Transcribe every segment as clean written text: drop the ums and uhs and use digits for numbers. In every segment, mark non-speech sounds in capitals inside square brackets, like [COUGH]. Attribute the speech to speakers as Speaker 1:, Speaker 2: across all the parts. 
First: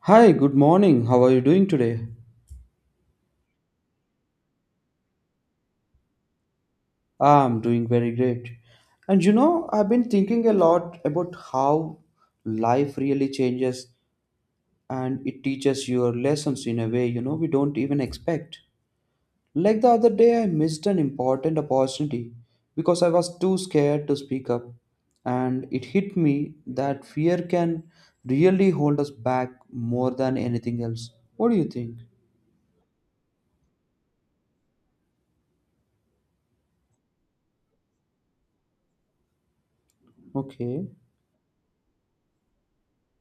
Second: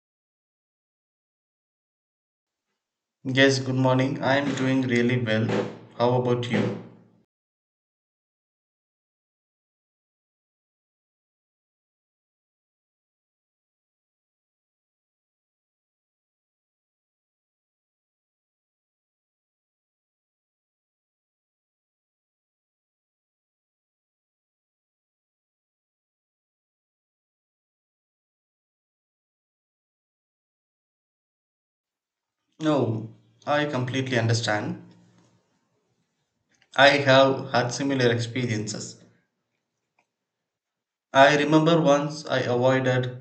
Speaker 1: Hi, good morning. How are you doing today?
Speaker 2: Yes, good morning. I'm doing really well. How about you?
Speaker 1: I'm doing very great. And you know, I've been thinking a lot about how life really changes and it teaches your lessons in a way, we don't even expect. Like the other day, I missed an important opportunity because I was too scared to speak up. And it hit me that fear can really hold us back more than anything else. What do you think?
Speaker 2: No, I completely understand. I have had similar experiences.
Speaker 1: Okay.
Speaker 2: I remember once I avoided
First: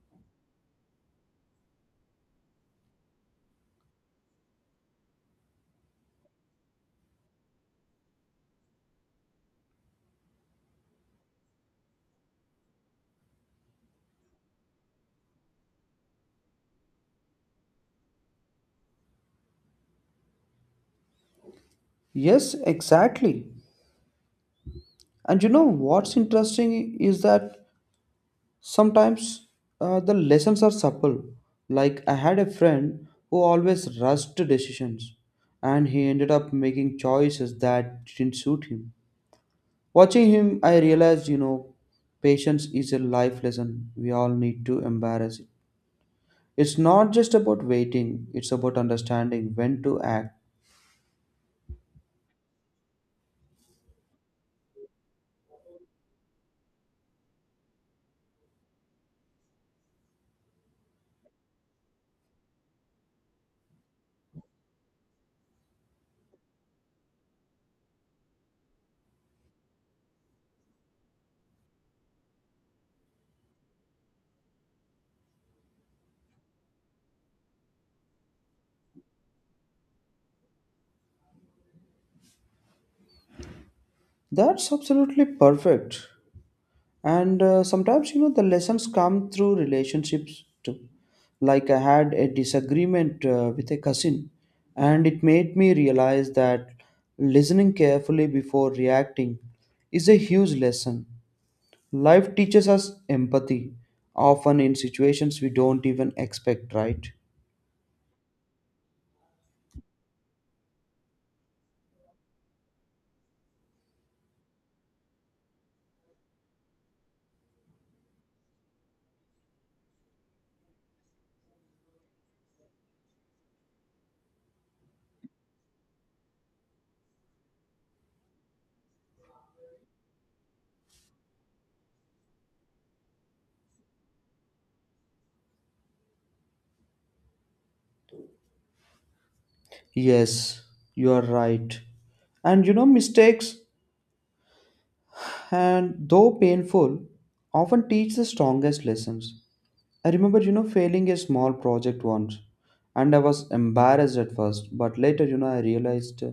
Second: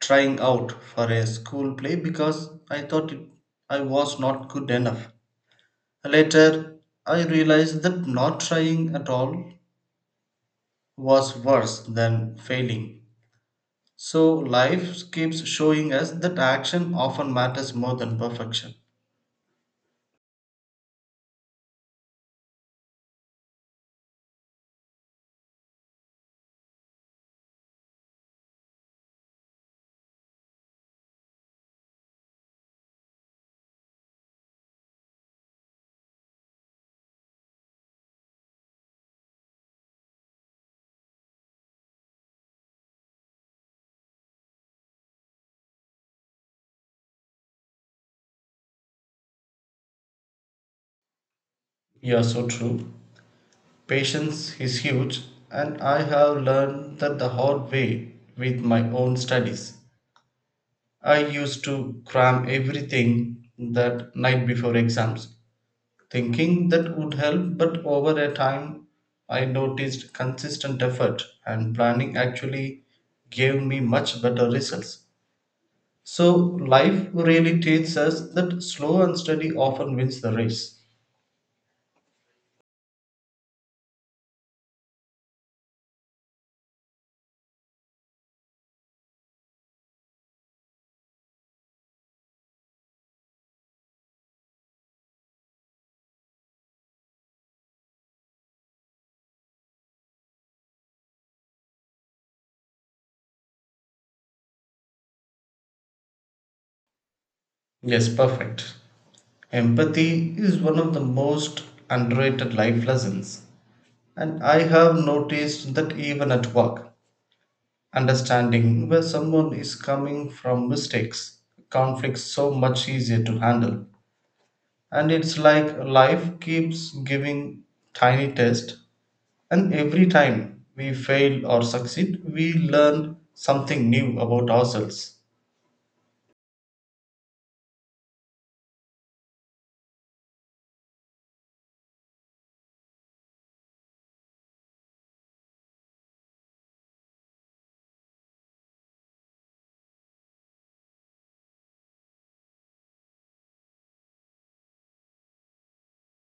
Speaker 2: trying out for a school play because I was not good enough. Later, I realized that not trying at all was worse than failing. So, life keeps showing us that action often matters more than perfection.
Speaker 1: Yes, exactly. And you know what's interesting is that sometimes the lessons are subtle. Like I had a friend who always rushed to decisions, and he ended up making choices that didn't suit him. Watching him, I realized, patience is a life lesson we all need to embrace it. It's not just about waiting; it's about understanding when to act.
Speaker 2: Yeah, so true. Patience is huge, and I have learned that the hard way with my own studies. I used to cram everything that night before exams, thinking that would help, but over a time I noticed consistent effort and planning actually gave me much better results. So, life really teaches us that slow and steady often wins the race.
Speaker 1: That's absolutely perfect. And sometimes you know the lessons come through relationships too, like I had a disagreement with a cousin, and it made me realize that listening carefully before reacting is a huge lesson. Life teaches us empathy often in situations we don't even expect, right?
Speaker 2: Yes, perfect. Empathy is one of the most underrated life lessons, and I have noticed that even at work, understanding where someone is coming from mistakes, conflicts so much easier to handle. And it's like life keeps giving tiny tests, and every time we fail or succeed, we learn something new about ourselves.
Speaker 1: Yes, you are right. And you know, mistakes, and though painful, often teach the strongest lessons. I remember, failing a small project once, and I was embarrassed at first, but later, I realized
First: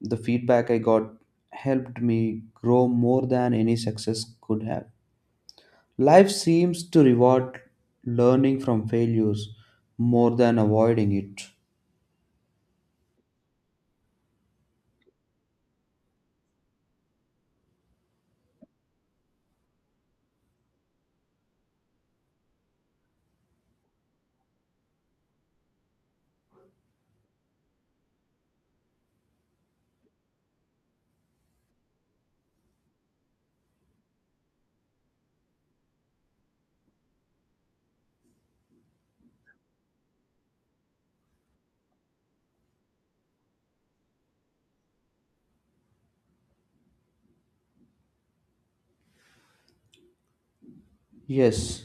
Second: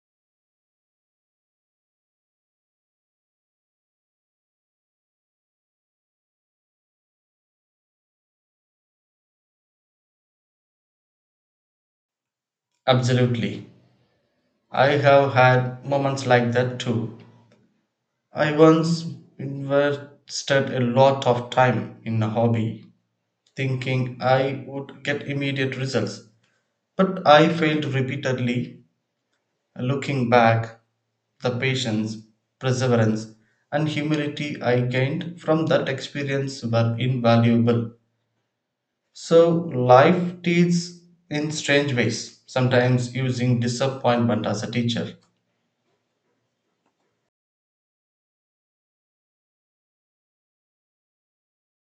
Speaker 1: the feedback I got helped me grow more than any success could have. Life seems to reward learning from failures more than avoiding it.
Speaker 2: Absolutely. I have had moments like that too. I once invested a lot of time in a hobby, thinking I would get immediate results, but I failed repeatedly. Looking back, the patience, perseverance, and humility I gained from that experience were invaluable. So, life teaches in strange ways, sometimes using disappointment as a teacher.
Speaker 1: Yes,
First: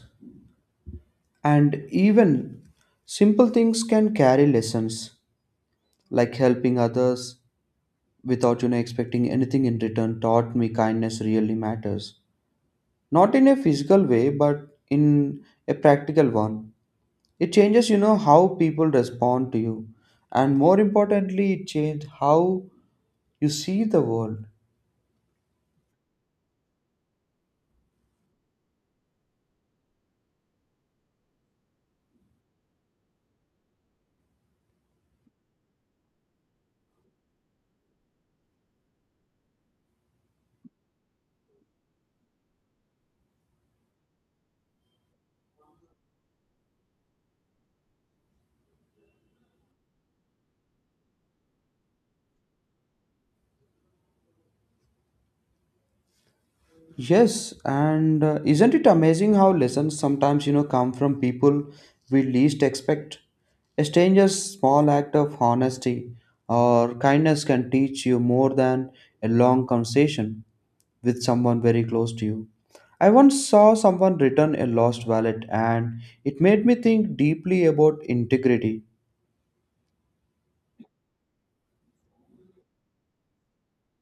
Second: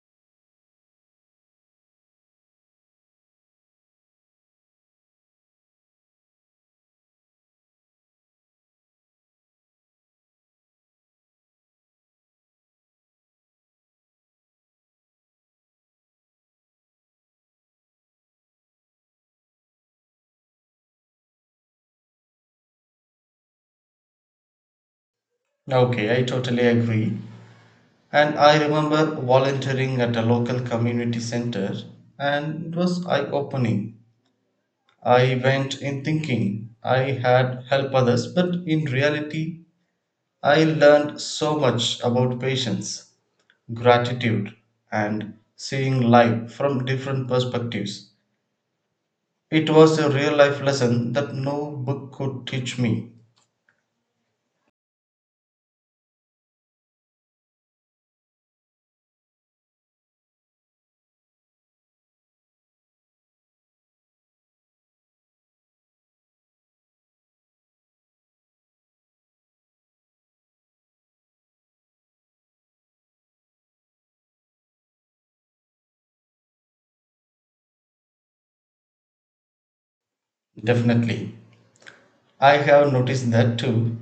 Speaker 1: and even simple things can carry lessons, like helping others without expecting anything in return taught me kindness really matters. Not in a physical way but in a practical one. It changes how people respond to you, and more importantly it changed how you see the world.
Speaker 2: Okay, I totally agree. And I remember volunteering at a local community center, and it was eye opening. I went in thinking I had helped others, but in reality, I learned so much about patience, gratitude, and seeing life from different perspectives. It was a real life lesson that no book could teach me.
Speaker 1: Yes, and isn't it amazing how lessons sometimes, come from people we least expect? A stranger's small act of honesty or kindness can teach you more than a long conversation with someone very close to you. I once saw someone return a lost wallet and it made me think deeply about integrity.
Speaker 2: Definitely. I have noticed that too.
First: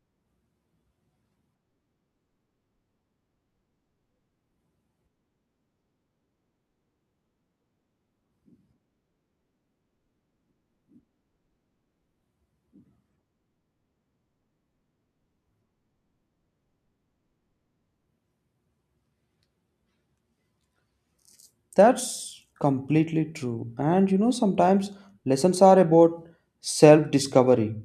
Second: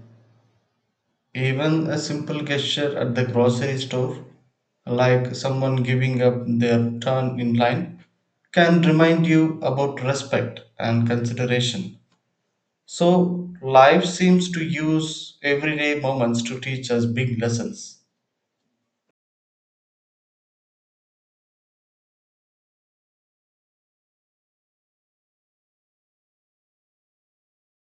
Speaker 2: Even a simple gesture at the grocery store, like someone giving up their turn in line, can remind you about respect and consideration. So, life seems to use everyday moments to teach us big lessons.
Speaker 1: That's completely true. And you know, sometimes lessons are about self discovery.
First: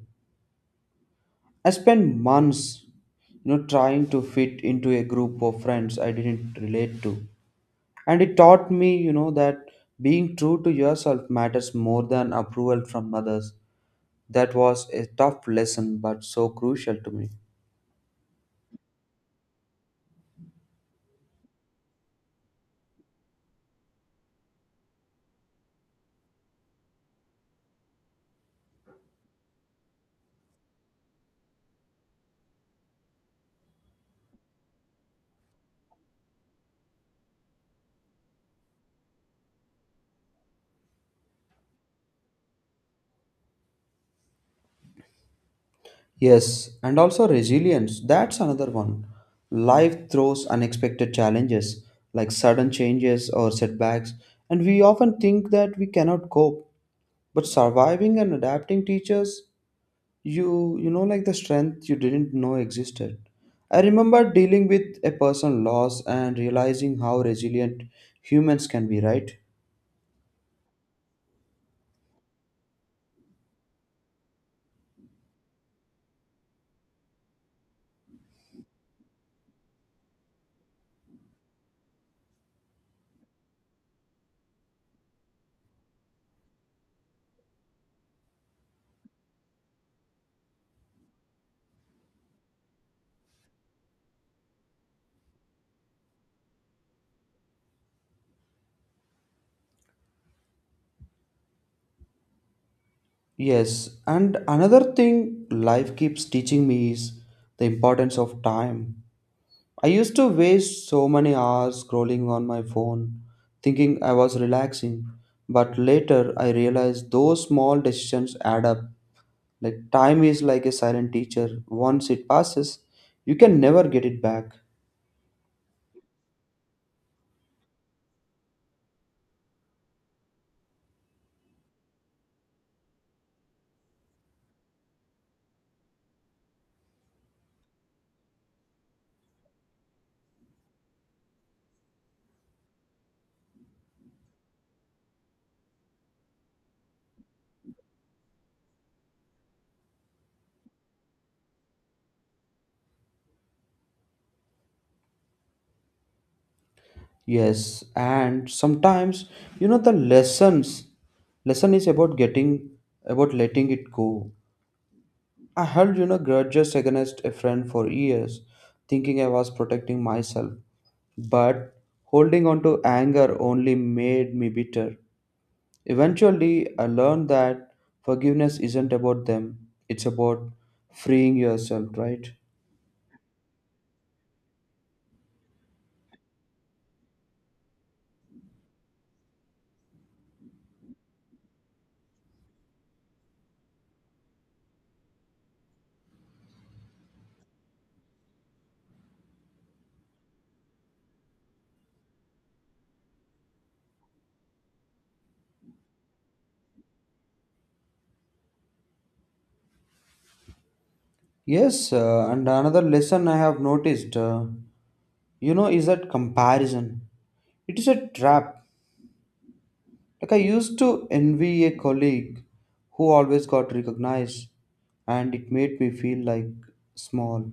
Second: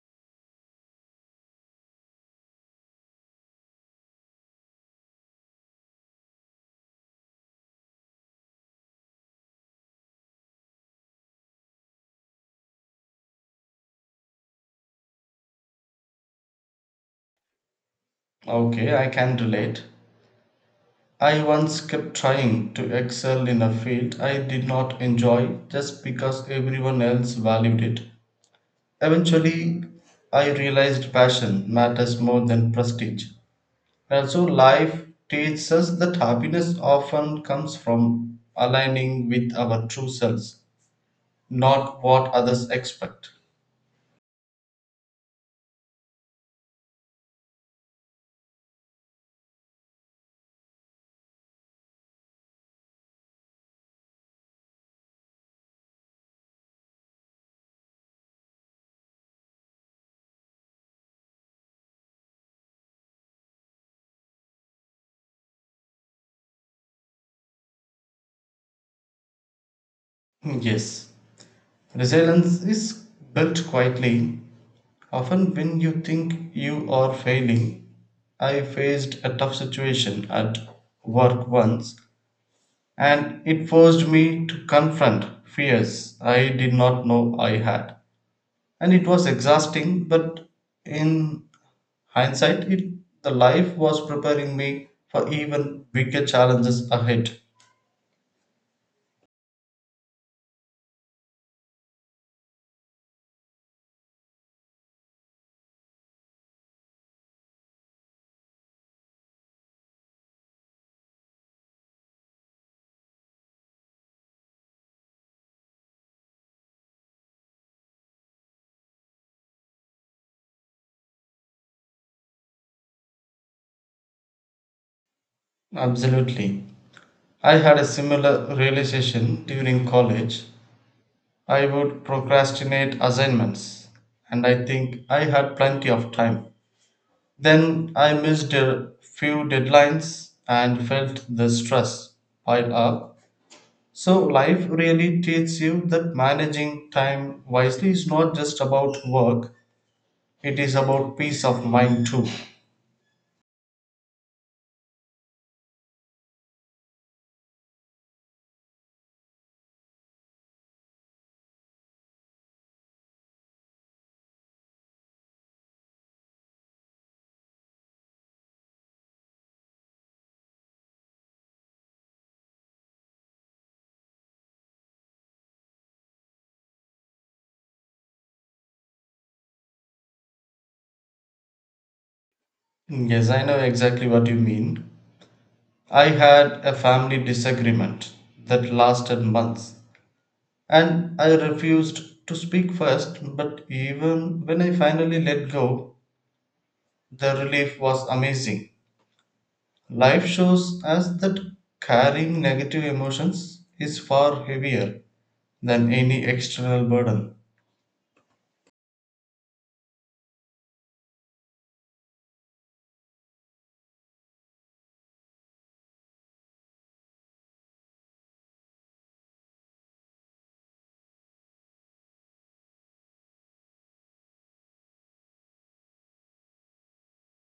Speaker 1: I spent months, trying to fit into a group of friends I didn't relate to. And it taught me, that being true to yourself matters more than approval from others. That was a tough lesson, but so crucial to me.
Speaker 2: Okay, I can relate. I once kept trying to excel in a field I did not enjoy just because everyone else valued it. Eventually, I realized passion matters more than prestige. And so life teaches us that happiness often comes from aligning with our true selves, not what others expect.
Speaker 1: Yes, and also resilience. That's another one. Life throws unexpected challenges, like sudden changes or setbacks, and we often think that we cannot cope. But surviving and adapting teaches you you know like the strength you didn't know existed. I remember dealing with a person loss and realizing how resilient humans can be, right?
Speaker 2: Yes, resilience is built quietly. Often, when you think you are failing, I faced a tough situation at work once, and it forced me to confront fears I did not know I had. And it was exhausting, but in hindsight, it the life was preparing me for even bigger challenges ahead.
Speaker 1: Yes, and another thing life keeps teaching me is the importance of time. I used to waste so many hours scrolling on my phone thinking I was relaxing, but later I realized those small decisions add up. Like time is like a silent teacher. Once it passes, you can never get it back.
Speaker 2: Absolutely. I had a similar realization during college. I would procrastinate assignments and I think I had plenty of time. Then I missed a few deadlines and felt the stress pile up. So, life really teaches you that managing time wisely is not just about work, it is about peace of mind too.
Speaker 1: Yes, and sometimes the lesson is about getting about letting it go. I held grudges against a friend for years, thinking I was protecting myself, but holding on to anger only made me bitter. Eventually, I learned that forgiveness isn't about them; it's about freeing yourself, right?
Speaker 2: Yes, I know exactly what you mean. I had a family disagreement that lasted months, and I refused to speak first, but even when I finally let go, the relief was amazing. Life shows us that carrying negative emotions is far heavier than any external burden.
Speaker 1: Yes, and another lesson I have noticed. You know, is that comparison, it is a trap. Like I used to envy a colleague who always got recognized, and it made me feel like small,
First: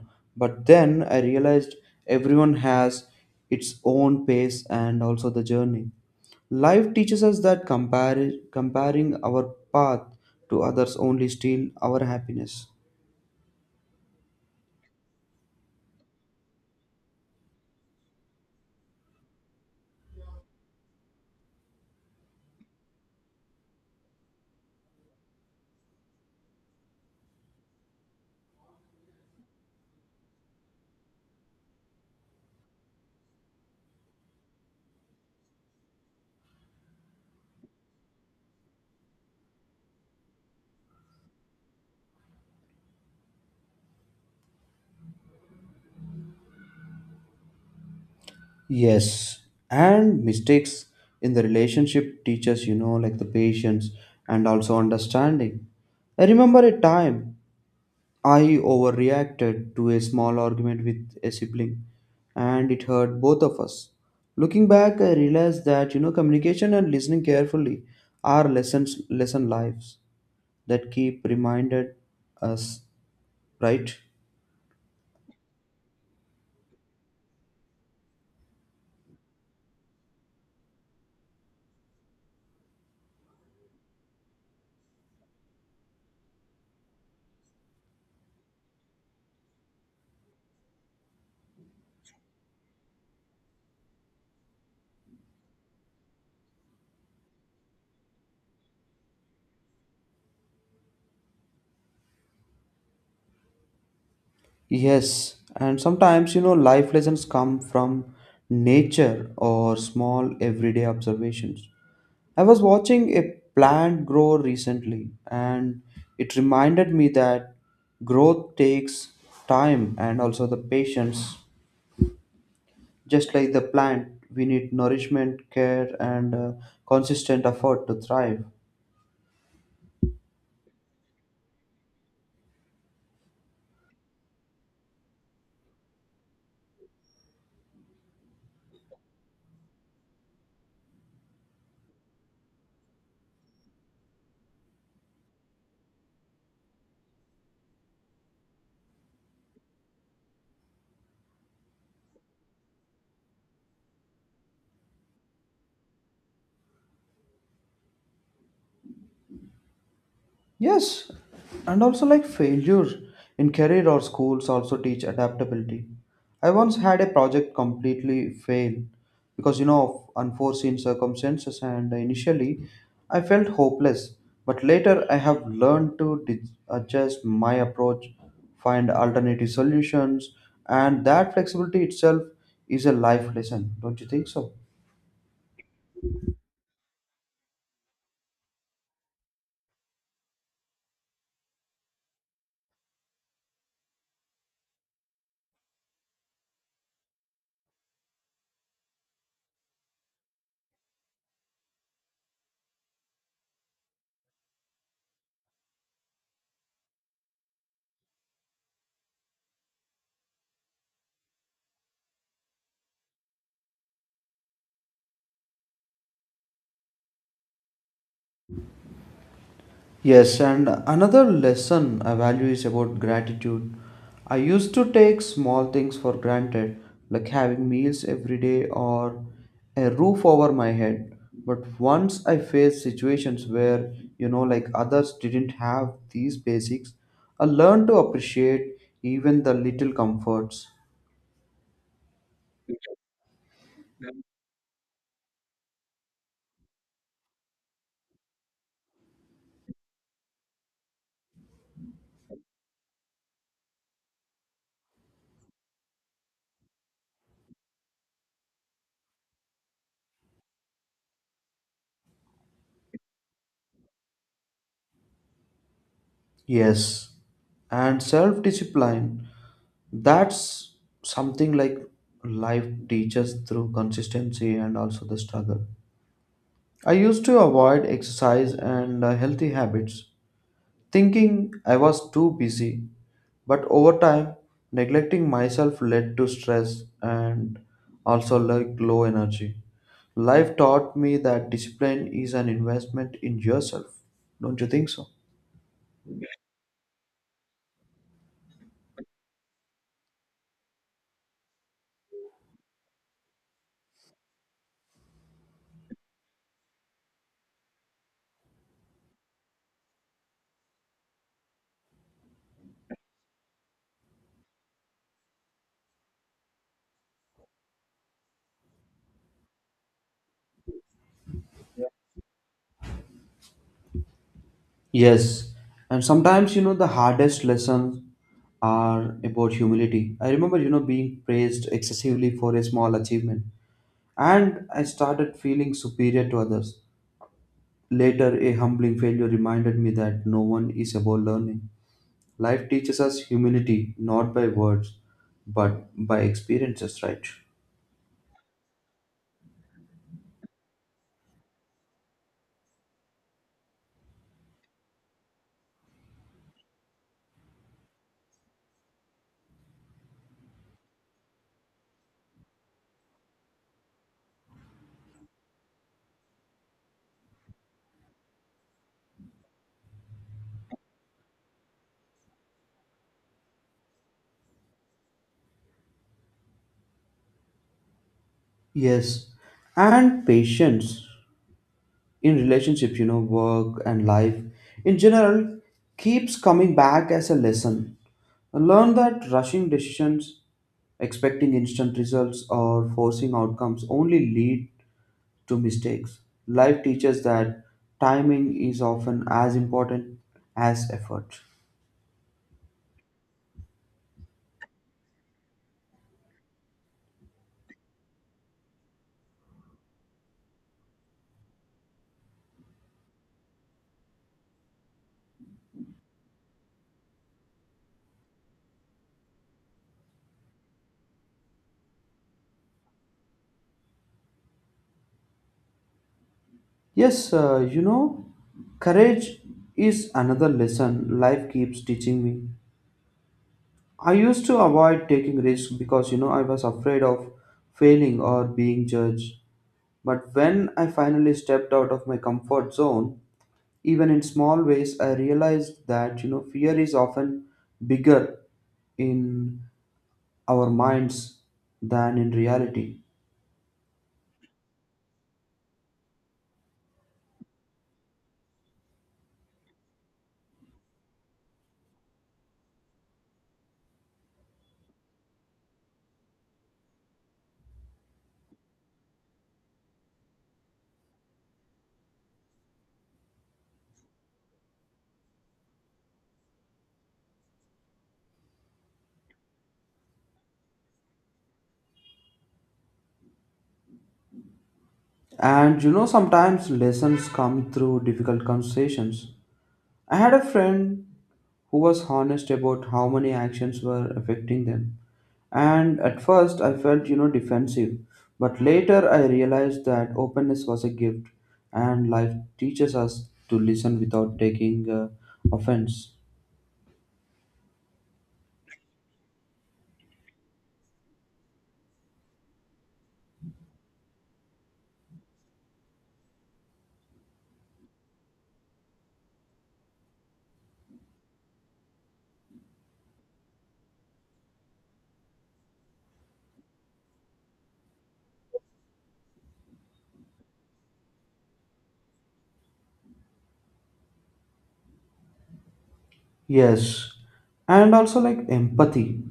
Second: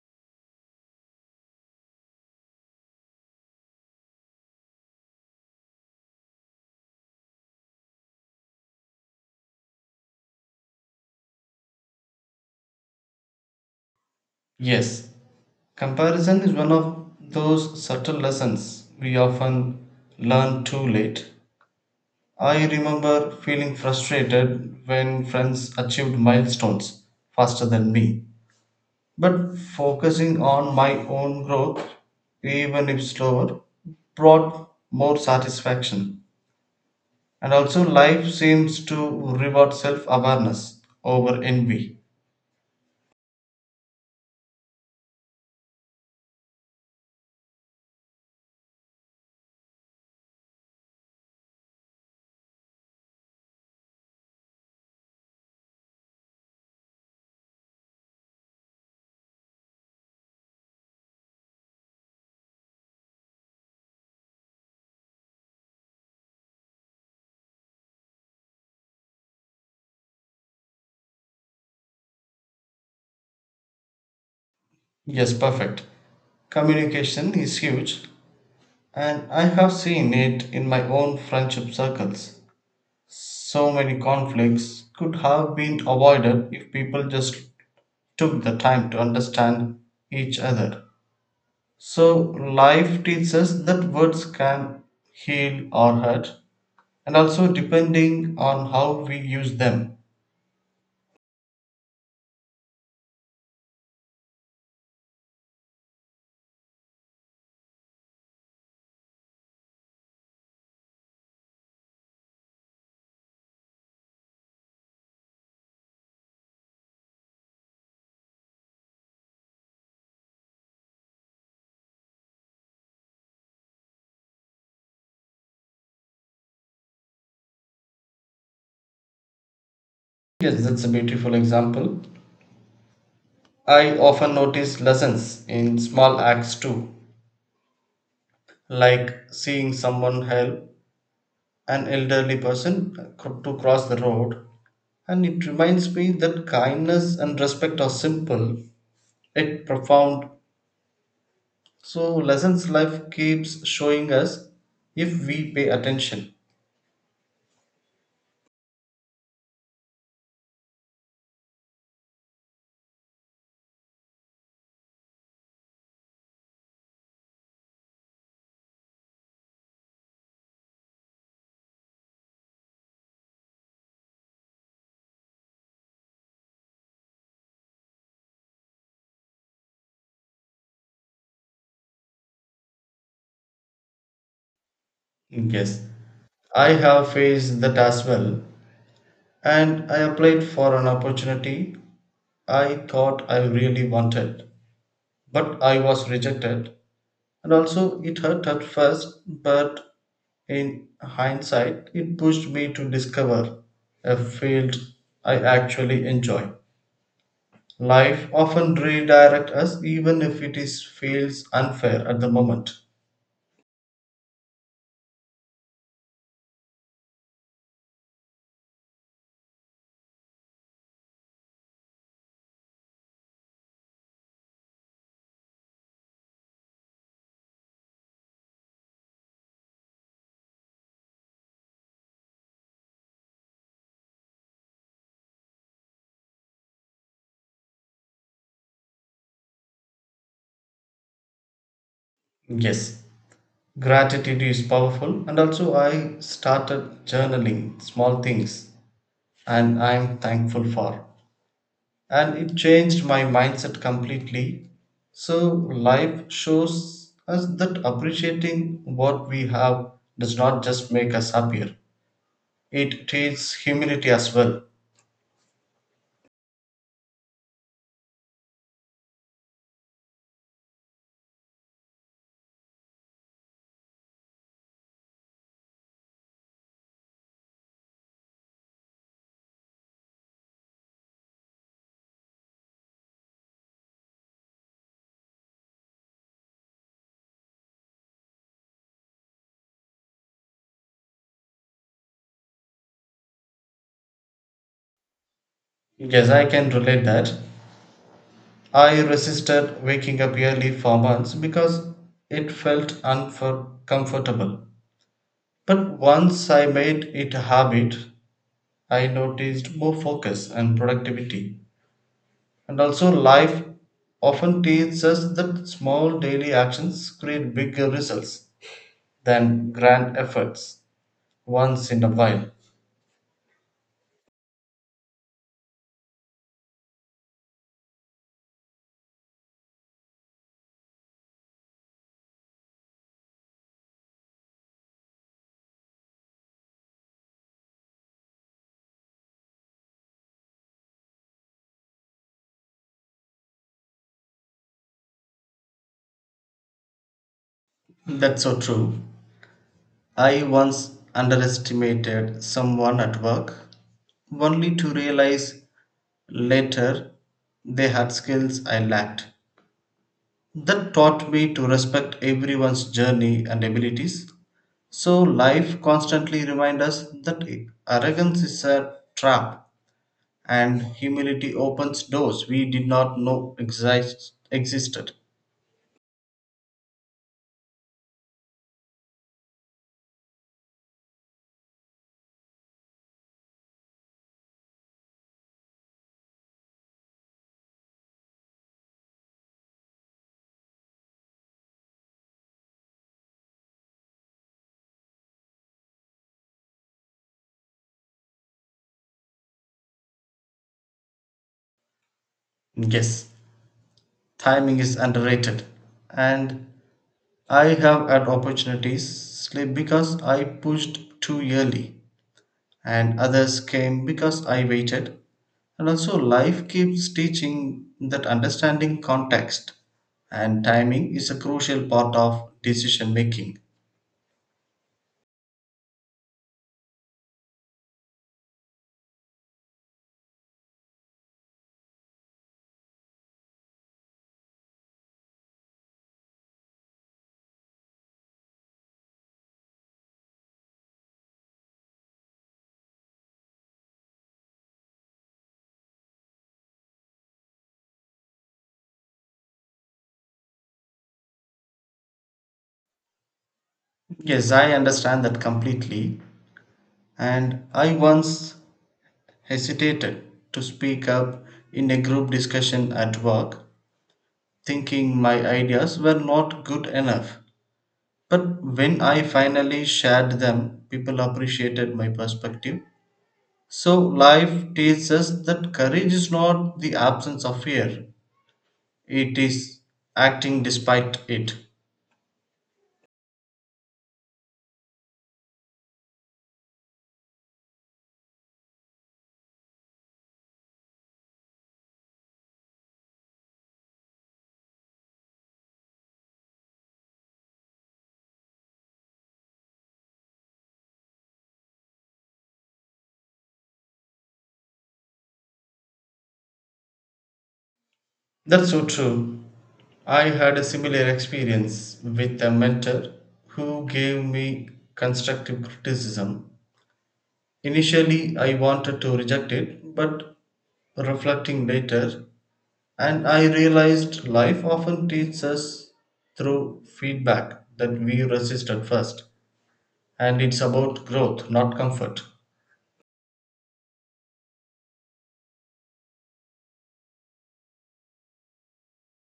Speaker 1: but then I realized everyone has its own pace and also the journey. Life teaches us that comparing our path to others only steal our happiness.
Speaker 2: Yes, comparison is one of those subtle lessons we often learn too late. I remember feeling frustrated when friends achieved milestones faster than me. But focusing on my own growth, even if slower, brought more satisfaction. And also, life seems to reward self awareness over envy.
Speaker 1: Yes, and mistakes in the relationship teaches, like the patience and also understanding. I remember a time I overreacted to a small argument with a sibling and it hurt both of us. Looking back, I realized that, communication and listening carefully are lessons, lesson lives that keep reminded us, right?
Speaker 2: Yes, perfect. Communication is huge. And I have seen it in my own friendship circles. So many conflicts could have been avoided if people just took the time to understand each other. So, life teaches us that words can heal or hurt, and also depending on how we use them.
Speaker 1: Yes, and sometimes life lessons come from nature or small everyday observations. I was watching a plant grow recently and it reminded me that growth takes time and also the patience. Just like the plant, we need nourishment, care, and consistent effort to thrive.
Speaker 2: Yes, that's a beautiful example. I often notice lessons in small acts too, like seeing someone help an elderly person to cross the road. And it reminds me that kindness and respect are simple yet profound. So, lessons life keeps showing us if we pay attention.
Speaker 1: Yes, and also like failure in career or schools also teach adaptability. I once had a project completely fail because of unforeseen circumstances, and initially I felt hopeless. But later I have learned to adjust my approach, find alternative solutions, and that flexibility itself is a life lesson. Don't you think so?
Speaker 2: Yes, I have faced that as well. And I applied for an opportunity I thought I really wanted, but I was rejected. And also, it hurt at first, but in hindsight, it pushed me to discover a field I actually enjoy. Life often redirects us even if it is feels unfair at the moment.
Speaker 1: Yes, and another lesson I value is about gratitude. I used to take small things for granted, like having meals every day or a roof over my head. But once I faced situations where, like others didn't have these basics, I learned to appreciate even the little comforts.
Speaker 2: Yes, gratitude is powerful and also I started journaling small things and I'm thankful for. And it changed my mindset completely. So life shows us that appreciating what we have does not just make us happier. It teaches humility as well.
Speaker 1: Yes, and self discipline, that's something like life teaches through consistency and also the struggle. I used to avoid exercise and healthy habits, thinking I was too busy, but over time, neglecting myself led to stress and also like low energy. Life taught me that discipline is an investment in yourself. Don't you think so?
Speaker 2: Yes, I can relate that. I resisted waking up early for months because it felt uncomfortable. But once I made it a habit, I noticed more focus and productivity. And also, life often teaches us that small daily actions create bigger results than grand efforts once in a while.
Speaker 1: Yes, and sometimes the hardest lessons are about humility. I remember being praised excessively for a small achievement, and I started feeling superior to others. Later, a humbling failure reminded me that no one is above learning. Life teaches us humility not by words but by experiences, right?
Speaker 2: That's so true. I once underestimated someone at work, only to realize later they had skills I lacked. That taught me to respect everyone's journey and abilities. So, life constantly reminds us that arrogance is a trap and humility opens doors we did not know existed.
Speaker 1: Yes, and patience in relationships, work and life in general keeps coming back as a lesson. Learn that rushing decisions, expecting instant results, or forcing outcomes only lead to mistakes. Life teaches that timing is often as important as effort.
Speaker 2: Yes, timing is underrated, and I have had opportunities slip because I pushed too early, and others came because I waited. And also, life keeps teaching that understanding context and timing is a crucial part of decision making.
Speaker 1: Yes, courage is another lesson life keeps teaching me. I used to avoid taking risks because I was afraid of failing or being judged. But when I finally stepped out of my comfort zone, even in small ways, I realized that fear is often bigger in our minds than in reality.
Speaker 2: Yes, I understand that completely. And I once hesitated to speak up in a group discussion at work, thinking my ideas were not good enough. But when I finally shared them, people appreciated my perspective. So life teaches us that courage is not the absence of fear, it is acting despite it.
Speaker 1: And you know, sometimes lessons come through difficult conversations. I had a friend who was honest about how many actions were affecting them, and at first I felt defensive, but later I realized that openness was a gift, and life teaches us to listen without taking offense.
Speaker 2: That's so true. I had a similar experience with a mentor who gave me constructive criticism. Initially, I wanted to reject it, but reflecting later, and I realized life often teaches us through feedback that we resist at first. And it's about growth, not comfort.
Speaker 1: Yes, and also like empathy.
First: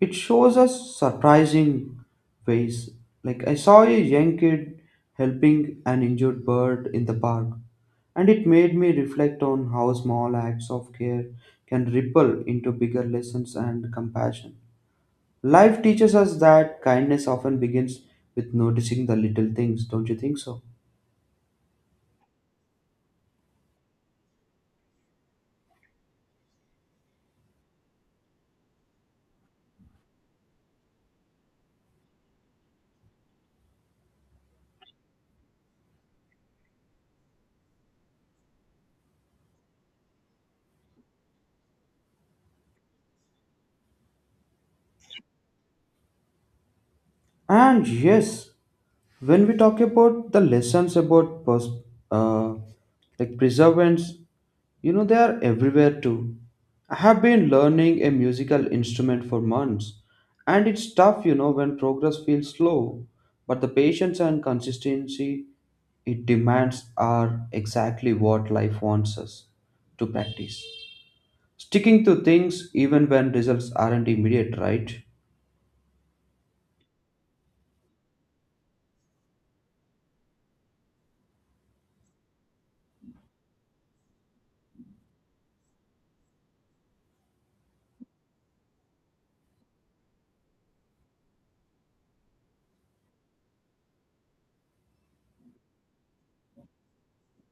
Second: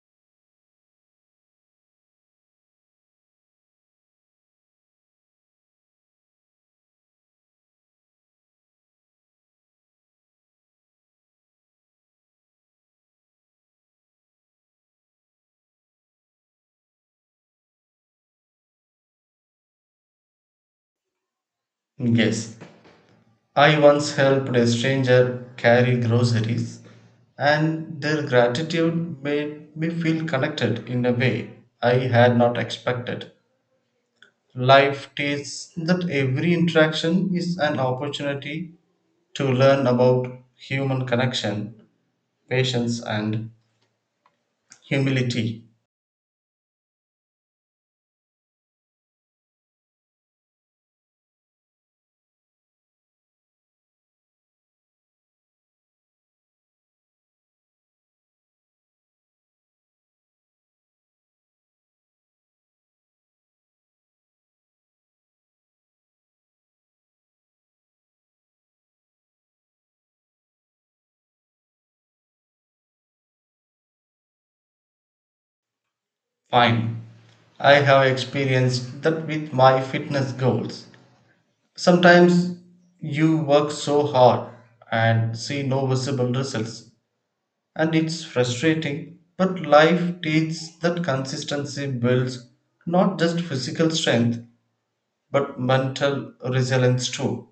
Speaker 1: It shows us surprising ways. Like I saw a young kid helping an injured bird in the park, and it made me reflect on how small acts of care can ripple into bigger lessons and compassion. Life teaches us that kindness often begins with noticing the little things, don't you think so?
Speaker 2: Yes, I once helped a stranger carry groceries, and their gratitude made me feel connected in a way I had not expected. Life teaches that every interaction is an opportunity to learn about human connection, patience, and humility.
Speaker 1: And yes, when we talk about the lessons about uh, like preservance, you know, they are everywhere too. I have been learning a musical instrument for months, and it's tough, when progress feels slow, but the patience and consistency it demands are exactly what life wants us to practice. Sticking to things even when results aren't immediate, right?
Speaker 2: Fine. I have experienced that with my fitness goals. Sometimes you work so hard and see no visible results, and it's frustrating. But life teaches that consistency builds not just physical strength but mental resilience too.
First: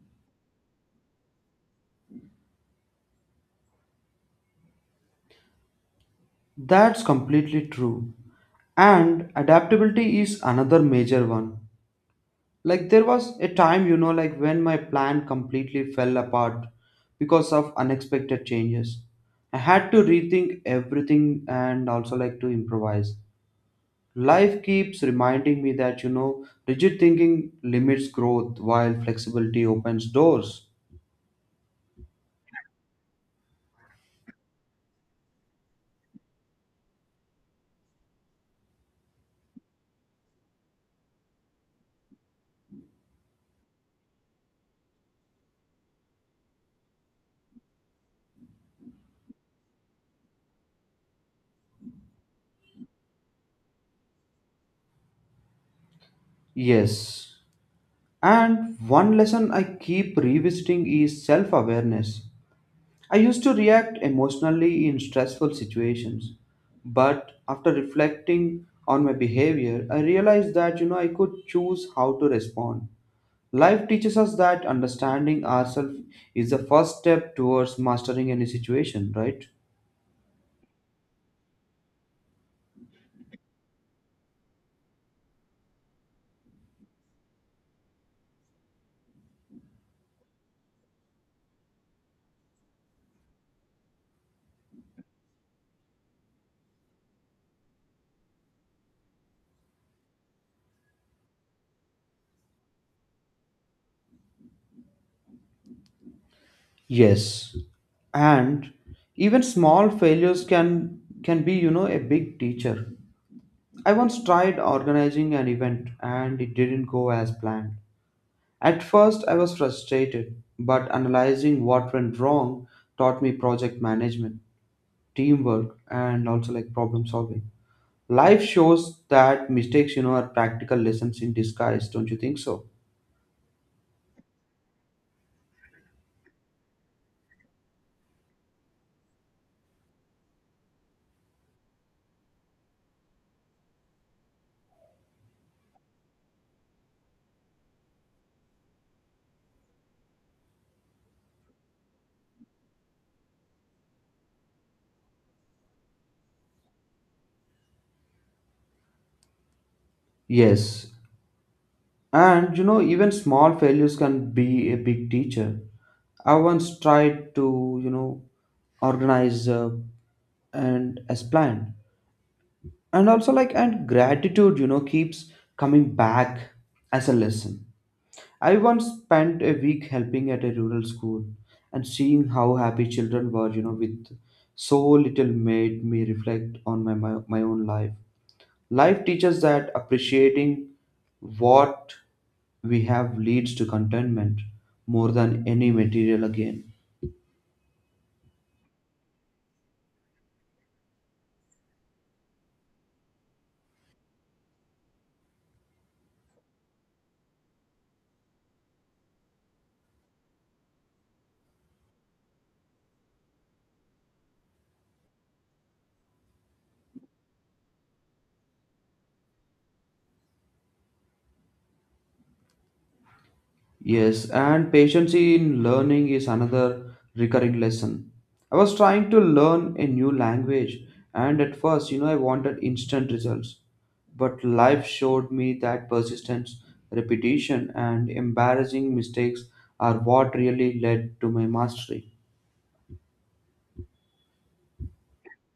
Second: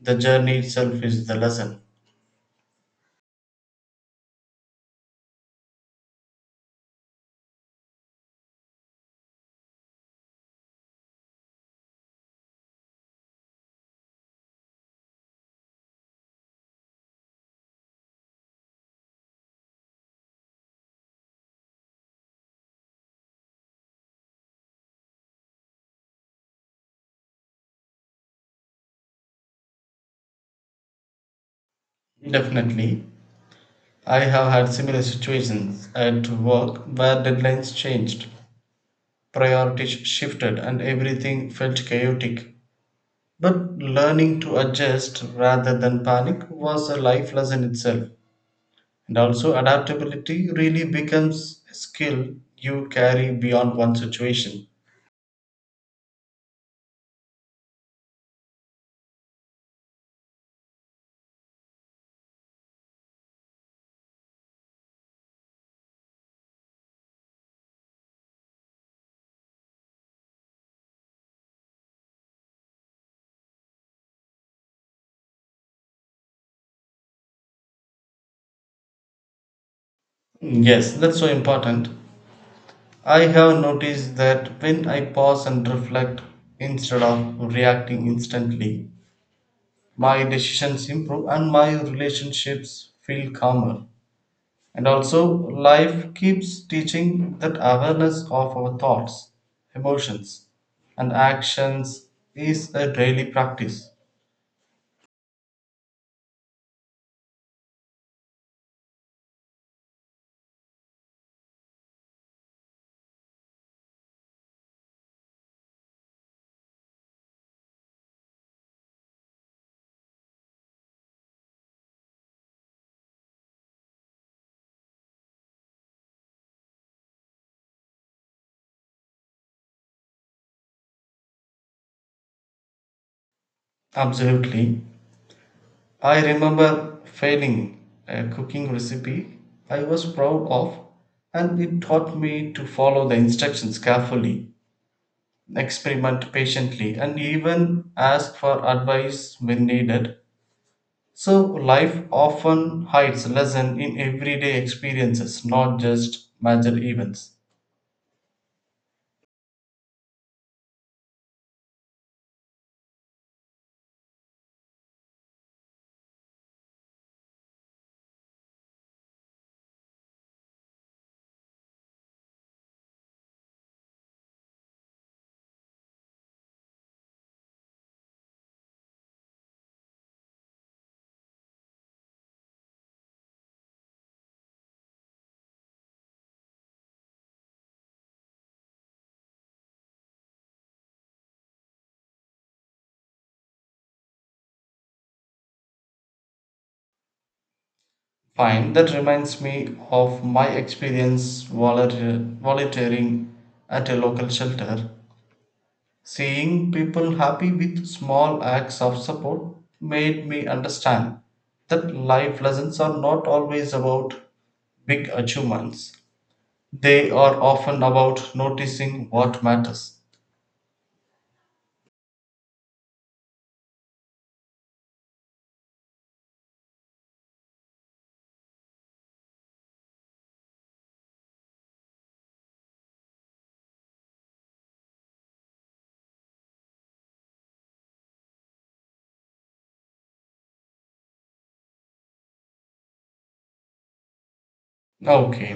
Speaker 2: The journey itself is the lesson.
Speaker 1: That's completely true. And adaptability is another major one. Like there was a time, like when my plan completely fell apart because of unexpected changes. I had to rethink everything and also like to improvise. Life keeps reminding me that, rigid thinking limits growth while flexibility opens doors.
Speaker 2: Definitely, I have had similar situations at work where deadlines changed. Priorities shifted and everything felt chaotic. But learning to adjust rather than panic was a life lesson itself. And also, adaptability really becomes a skill you carry beyond one situation.
Speaker 1: Yes. And one lesson I keep revisiting is self awareness. I used to react emotionally in stressful situations, but after reflecting on my behavior, I realized that I could choose how to respond. Life teaches us that understanding ourselves is the first step towards mastering any situation, right?
Speaker 2: Yes, that's so important. I have noticed that when I pause and reflect instead of reacting instantly, my decisions improve and my relationships feel calmer. And also, life keeps teaching that awareness of our thoughts, emotions, and actions is a daily practice.
Speaker 1: Yes. And even small failures can be, a big teacher. I once tried organizing an event and it didn't go as planned. At first, I was frustrated, but analyzing what went wrong taught me project management, teamwork, and also like problem solving. Life shows that mistakes, are practical lessons in disguise, don't you think so?
Speaker 2: Absolutely. I remember failing a cooking recipe I was proud of, and it taught me to follow the instructions carefully, experiment patiently, and even ask for advice when needed. So, life often hides lesson in everyday experiences, not just major events.
Speaker 1: Yes. And you know, even small failures can be a big teacher. I once tried to, organize and as planned. And also like and gratitude, keeps coming back as a lesson. I once spent a week helping at a rural school and seeing how happy children were, with so little made me reflect on my own life. Life teaches that appreciating what we have leads to contentment more than any material again.
Speaker 2: Fine, that reminds me of my experience volunteering at a local shelter. Seeing people happy with small acts of support made me understand that life lessons are not always about big achievements. They are often about noticing what matters.
Speaker 1: Yes, and patience in learning is another recurring lesson. I was trying to learn a new language, and at first, I wanted instant results. But life showed me that persistence, repetition, and embarrassing mistakes are what really led to my mastery.
Speaker 2: Okay,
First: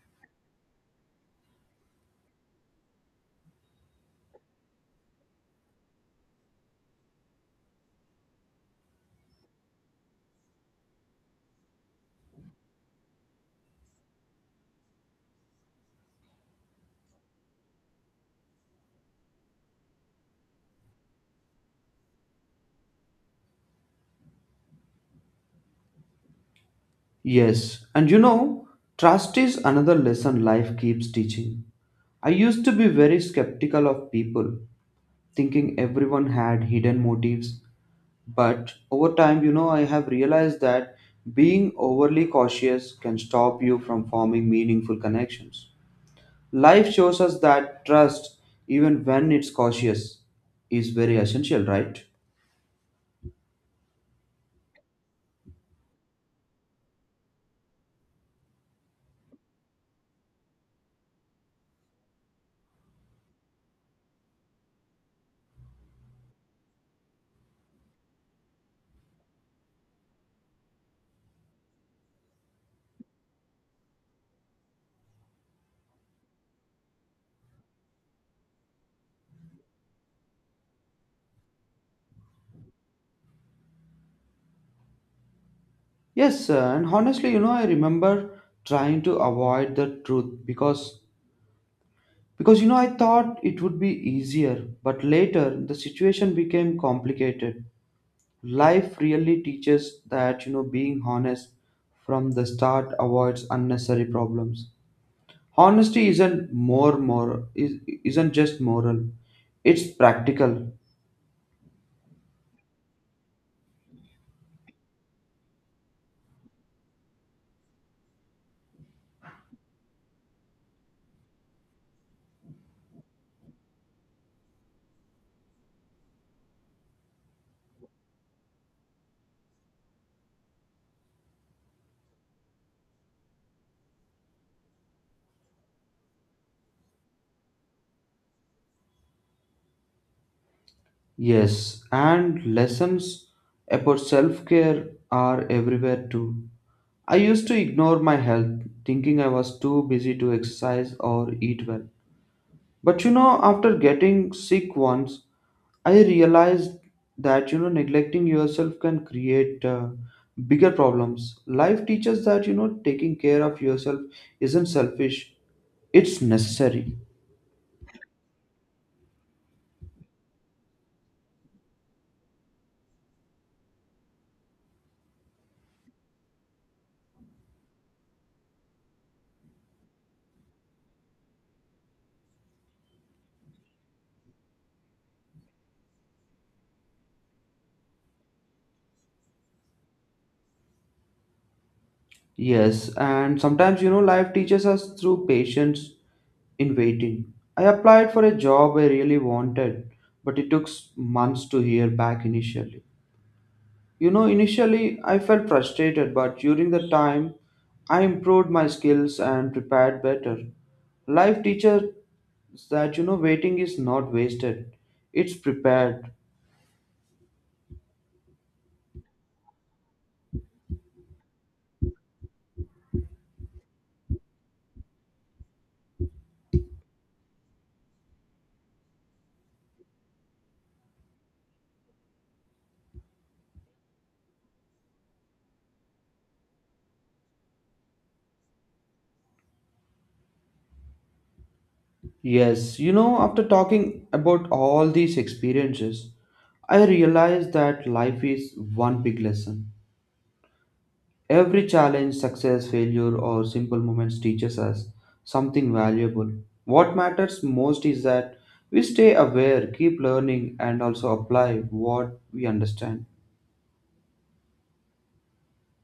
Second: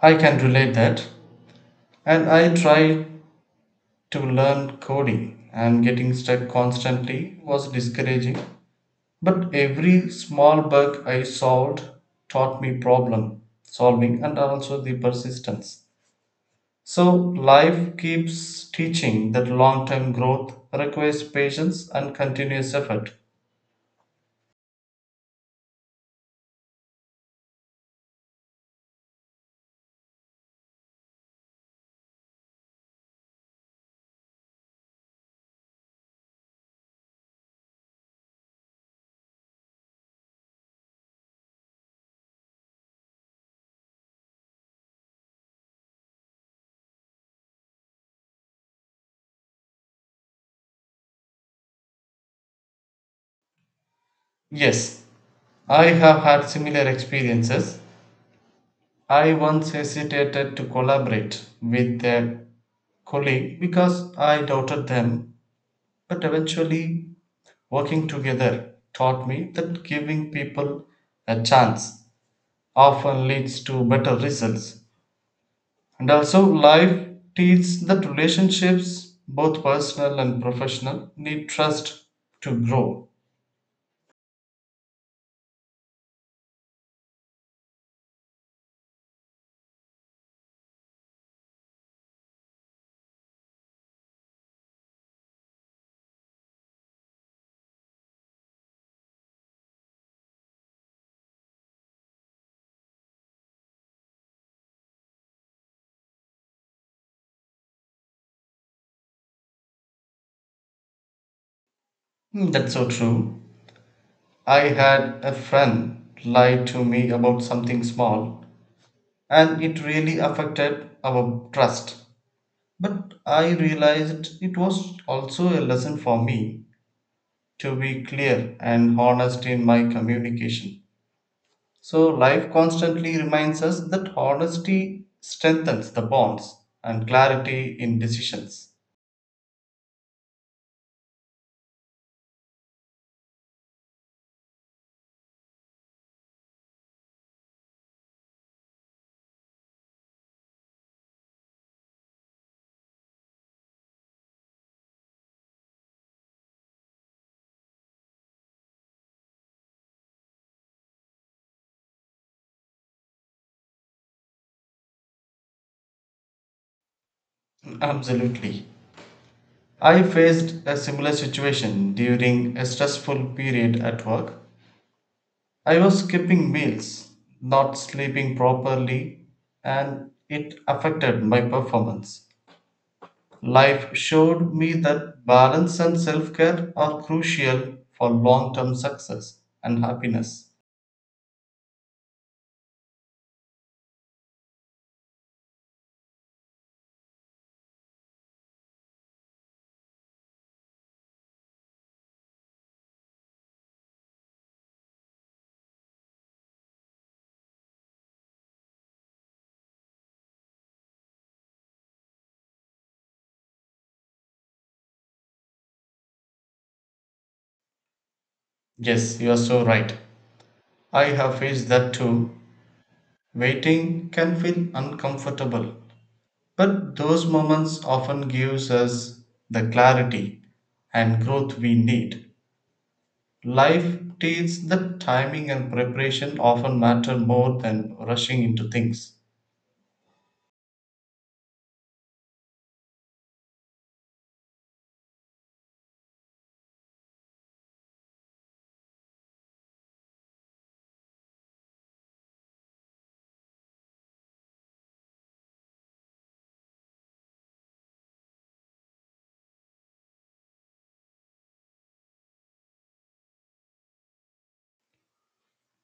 Speaker 2: I can relate that. And I tried to learn coding, and getting stuck constantly was discouraging. But every small bug I solved taught me problem solving and also the persistence. So life keeps teaching that long term growth requires patience and continuous effort.
Speaker 1: Yes, and you know, trust is another lesson life keeps teaching. I used to be very skeptical of people, thinking everyone had hidden motives. But over time, I have realized that being overly cautious can stop you from forming meaningful connections. Life shows us that trust, even when it's cautious, is very essential, right?
Speaker 2: Yes, I have had similar experiences. I once hesitated to collaborate with a colleague because I doubted them. But eventually, working together taught me that giving people a chance often leads to better results. And also, life teaches that relationships, both personal and professional, need trust to grow.
Speaker 1: Yes, and honestly, I remember trying to avoid the truth because I thought it would be easier, but later the situation became complicated. Life really teaches that being honest from the start avoids unnecessary problems. Honesty isn't more moral is, isn't just moral. It's practical.
Speaker 2: Hmm. That's so true. I had a friend lie to me about something small, and it really affected our trust. But I realized it was also a lesson for me to be clear and honest in my communication. So, life constantly reminds us that honesty strengthens the bonds and clarity in decisions.
Speaker 1: Yes, and lessons about self care are everywhere too. I used to ignore my health, thinking I was too busy to exercise or eat well. But you know, after getting sick once, I realized that neglecting yourself can create bigger problems. Life teaches that taking care of yourself isn't selfish; it's necessary.
Speaker 2: [LAUGHS] Absolutely. I faced a similar situation during a stressful period at work. I was skipping meals, not sleeping properly, and it affected my performance. Life showed me that balance and self care are crucial for long term success and happiness.
Speaker 1: Yes, and sometimes life teaches us through patience in waiting. I applied for a job I really wanted, but it took months to hear back initially. You know, initially I felt frustrated, but during the time I improved my skills and prepared better. Life teacher that waiting is not wasted, it's prepared.
Speaker 2: Yes, you are so right. I have faced that too. Waiting can feel uncomfortable, but those moments often gives us the clarity and growth we need. Life teaches that timing and preparation often matter more than rushing into things.
Speaker 1: Yes, you know, after talking about all these experiences, I realized that life is one big lesson. Every challenge, success, failure or simple moments teaches us something valuable. What matters most is that we stay aware, keep learning, and also apply what we understand.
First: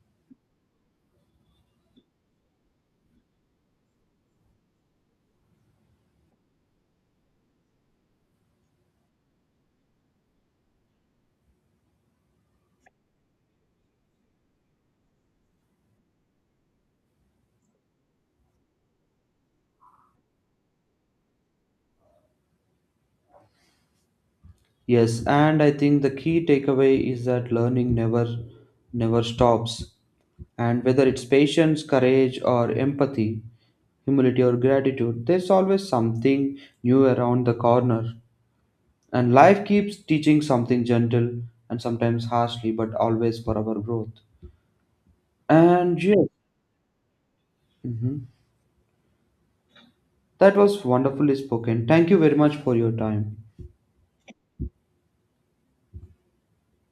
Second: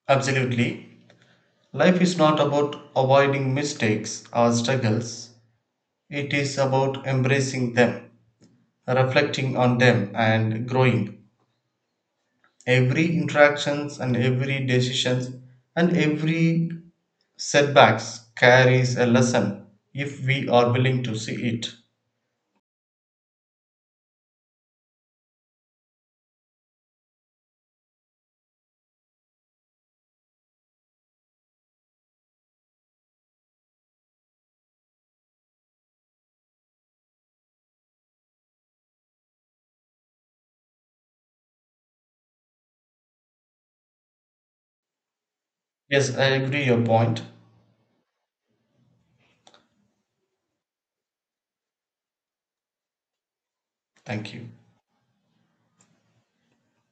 Speaker 2: Absolutely. Life is not about avoiding mistakes or struggles, it is about embracing them, reflecting on them, and growing. Every interactions and every decisions and every setbacks carries a lesson if we are willing to see it.
Speaker 1: Yes, and I think the key takeaway is that learning never stops. And whether it's patience, courage, or empathy, humility, or gratitude, there's always something new around the corner. And life keeps teaching something gentle and sometimes harshly, but always for our growth. And
Speaker 2: Yes,
Speaker 1: yes,
Speaker 2: I agree your point.
Speaker 1: mhm, that was wonderfully spoken. Thank you very much for your time.
Speaker 2: Thank you.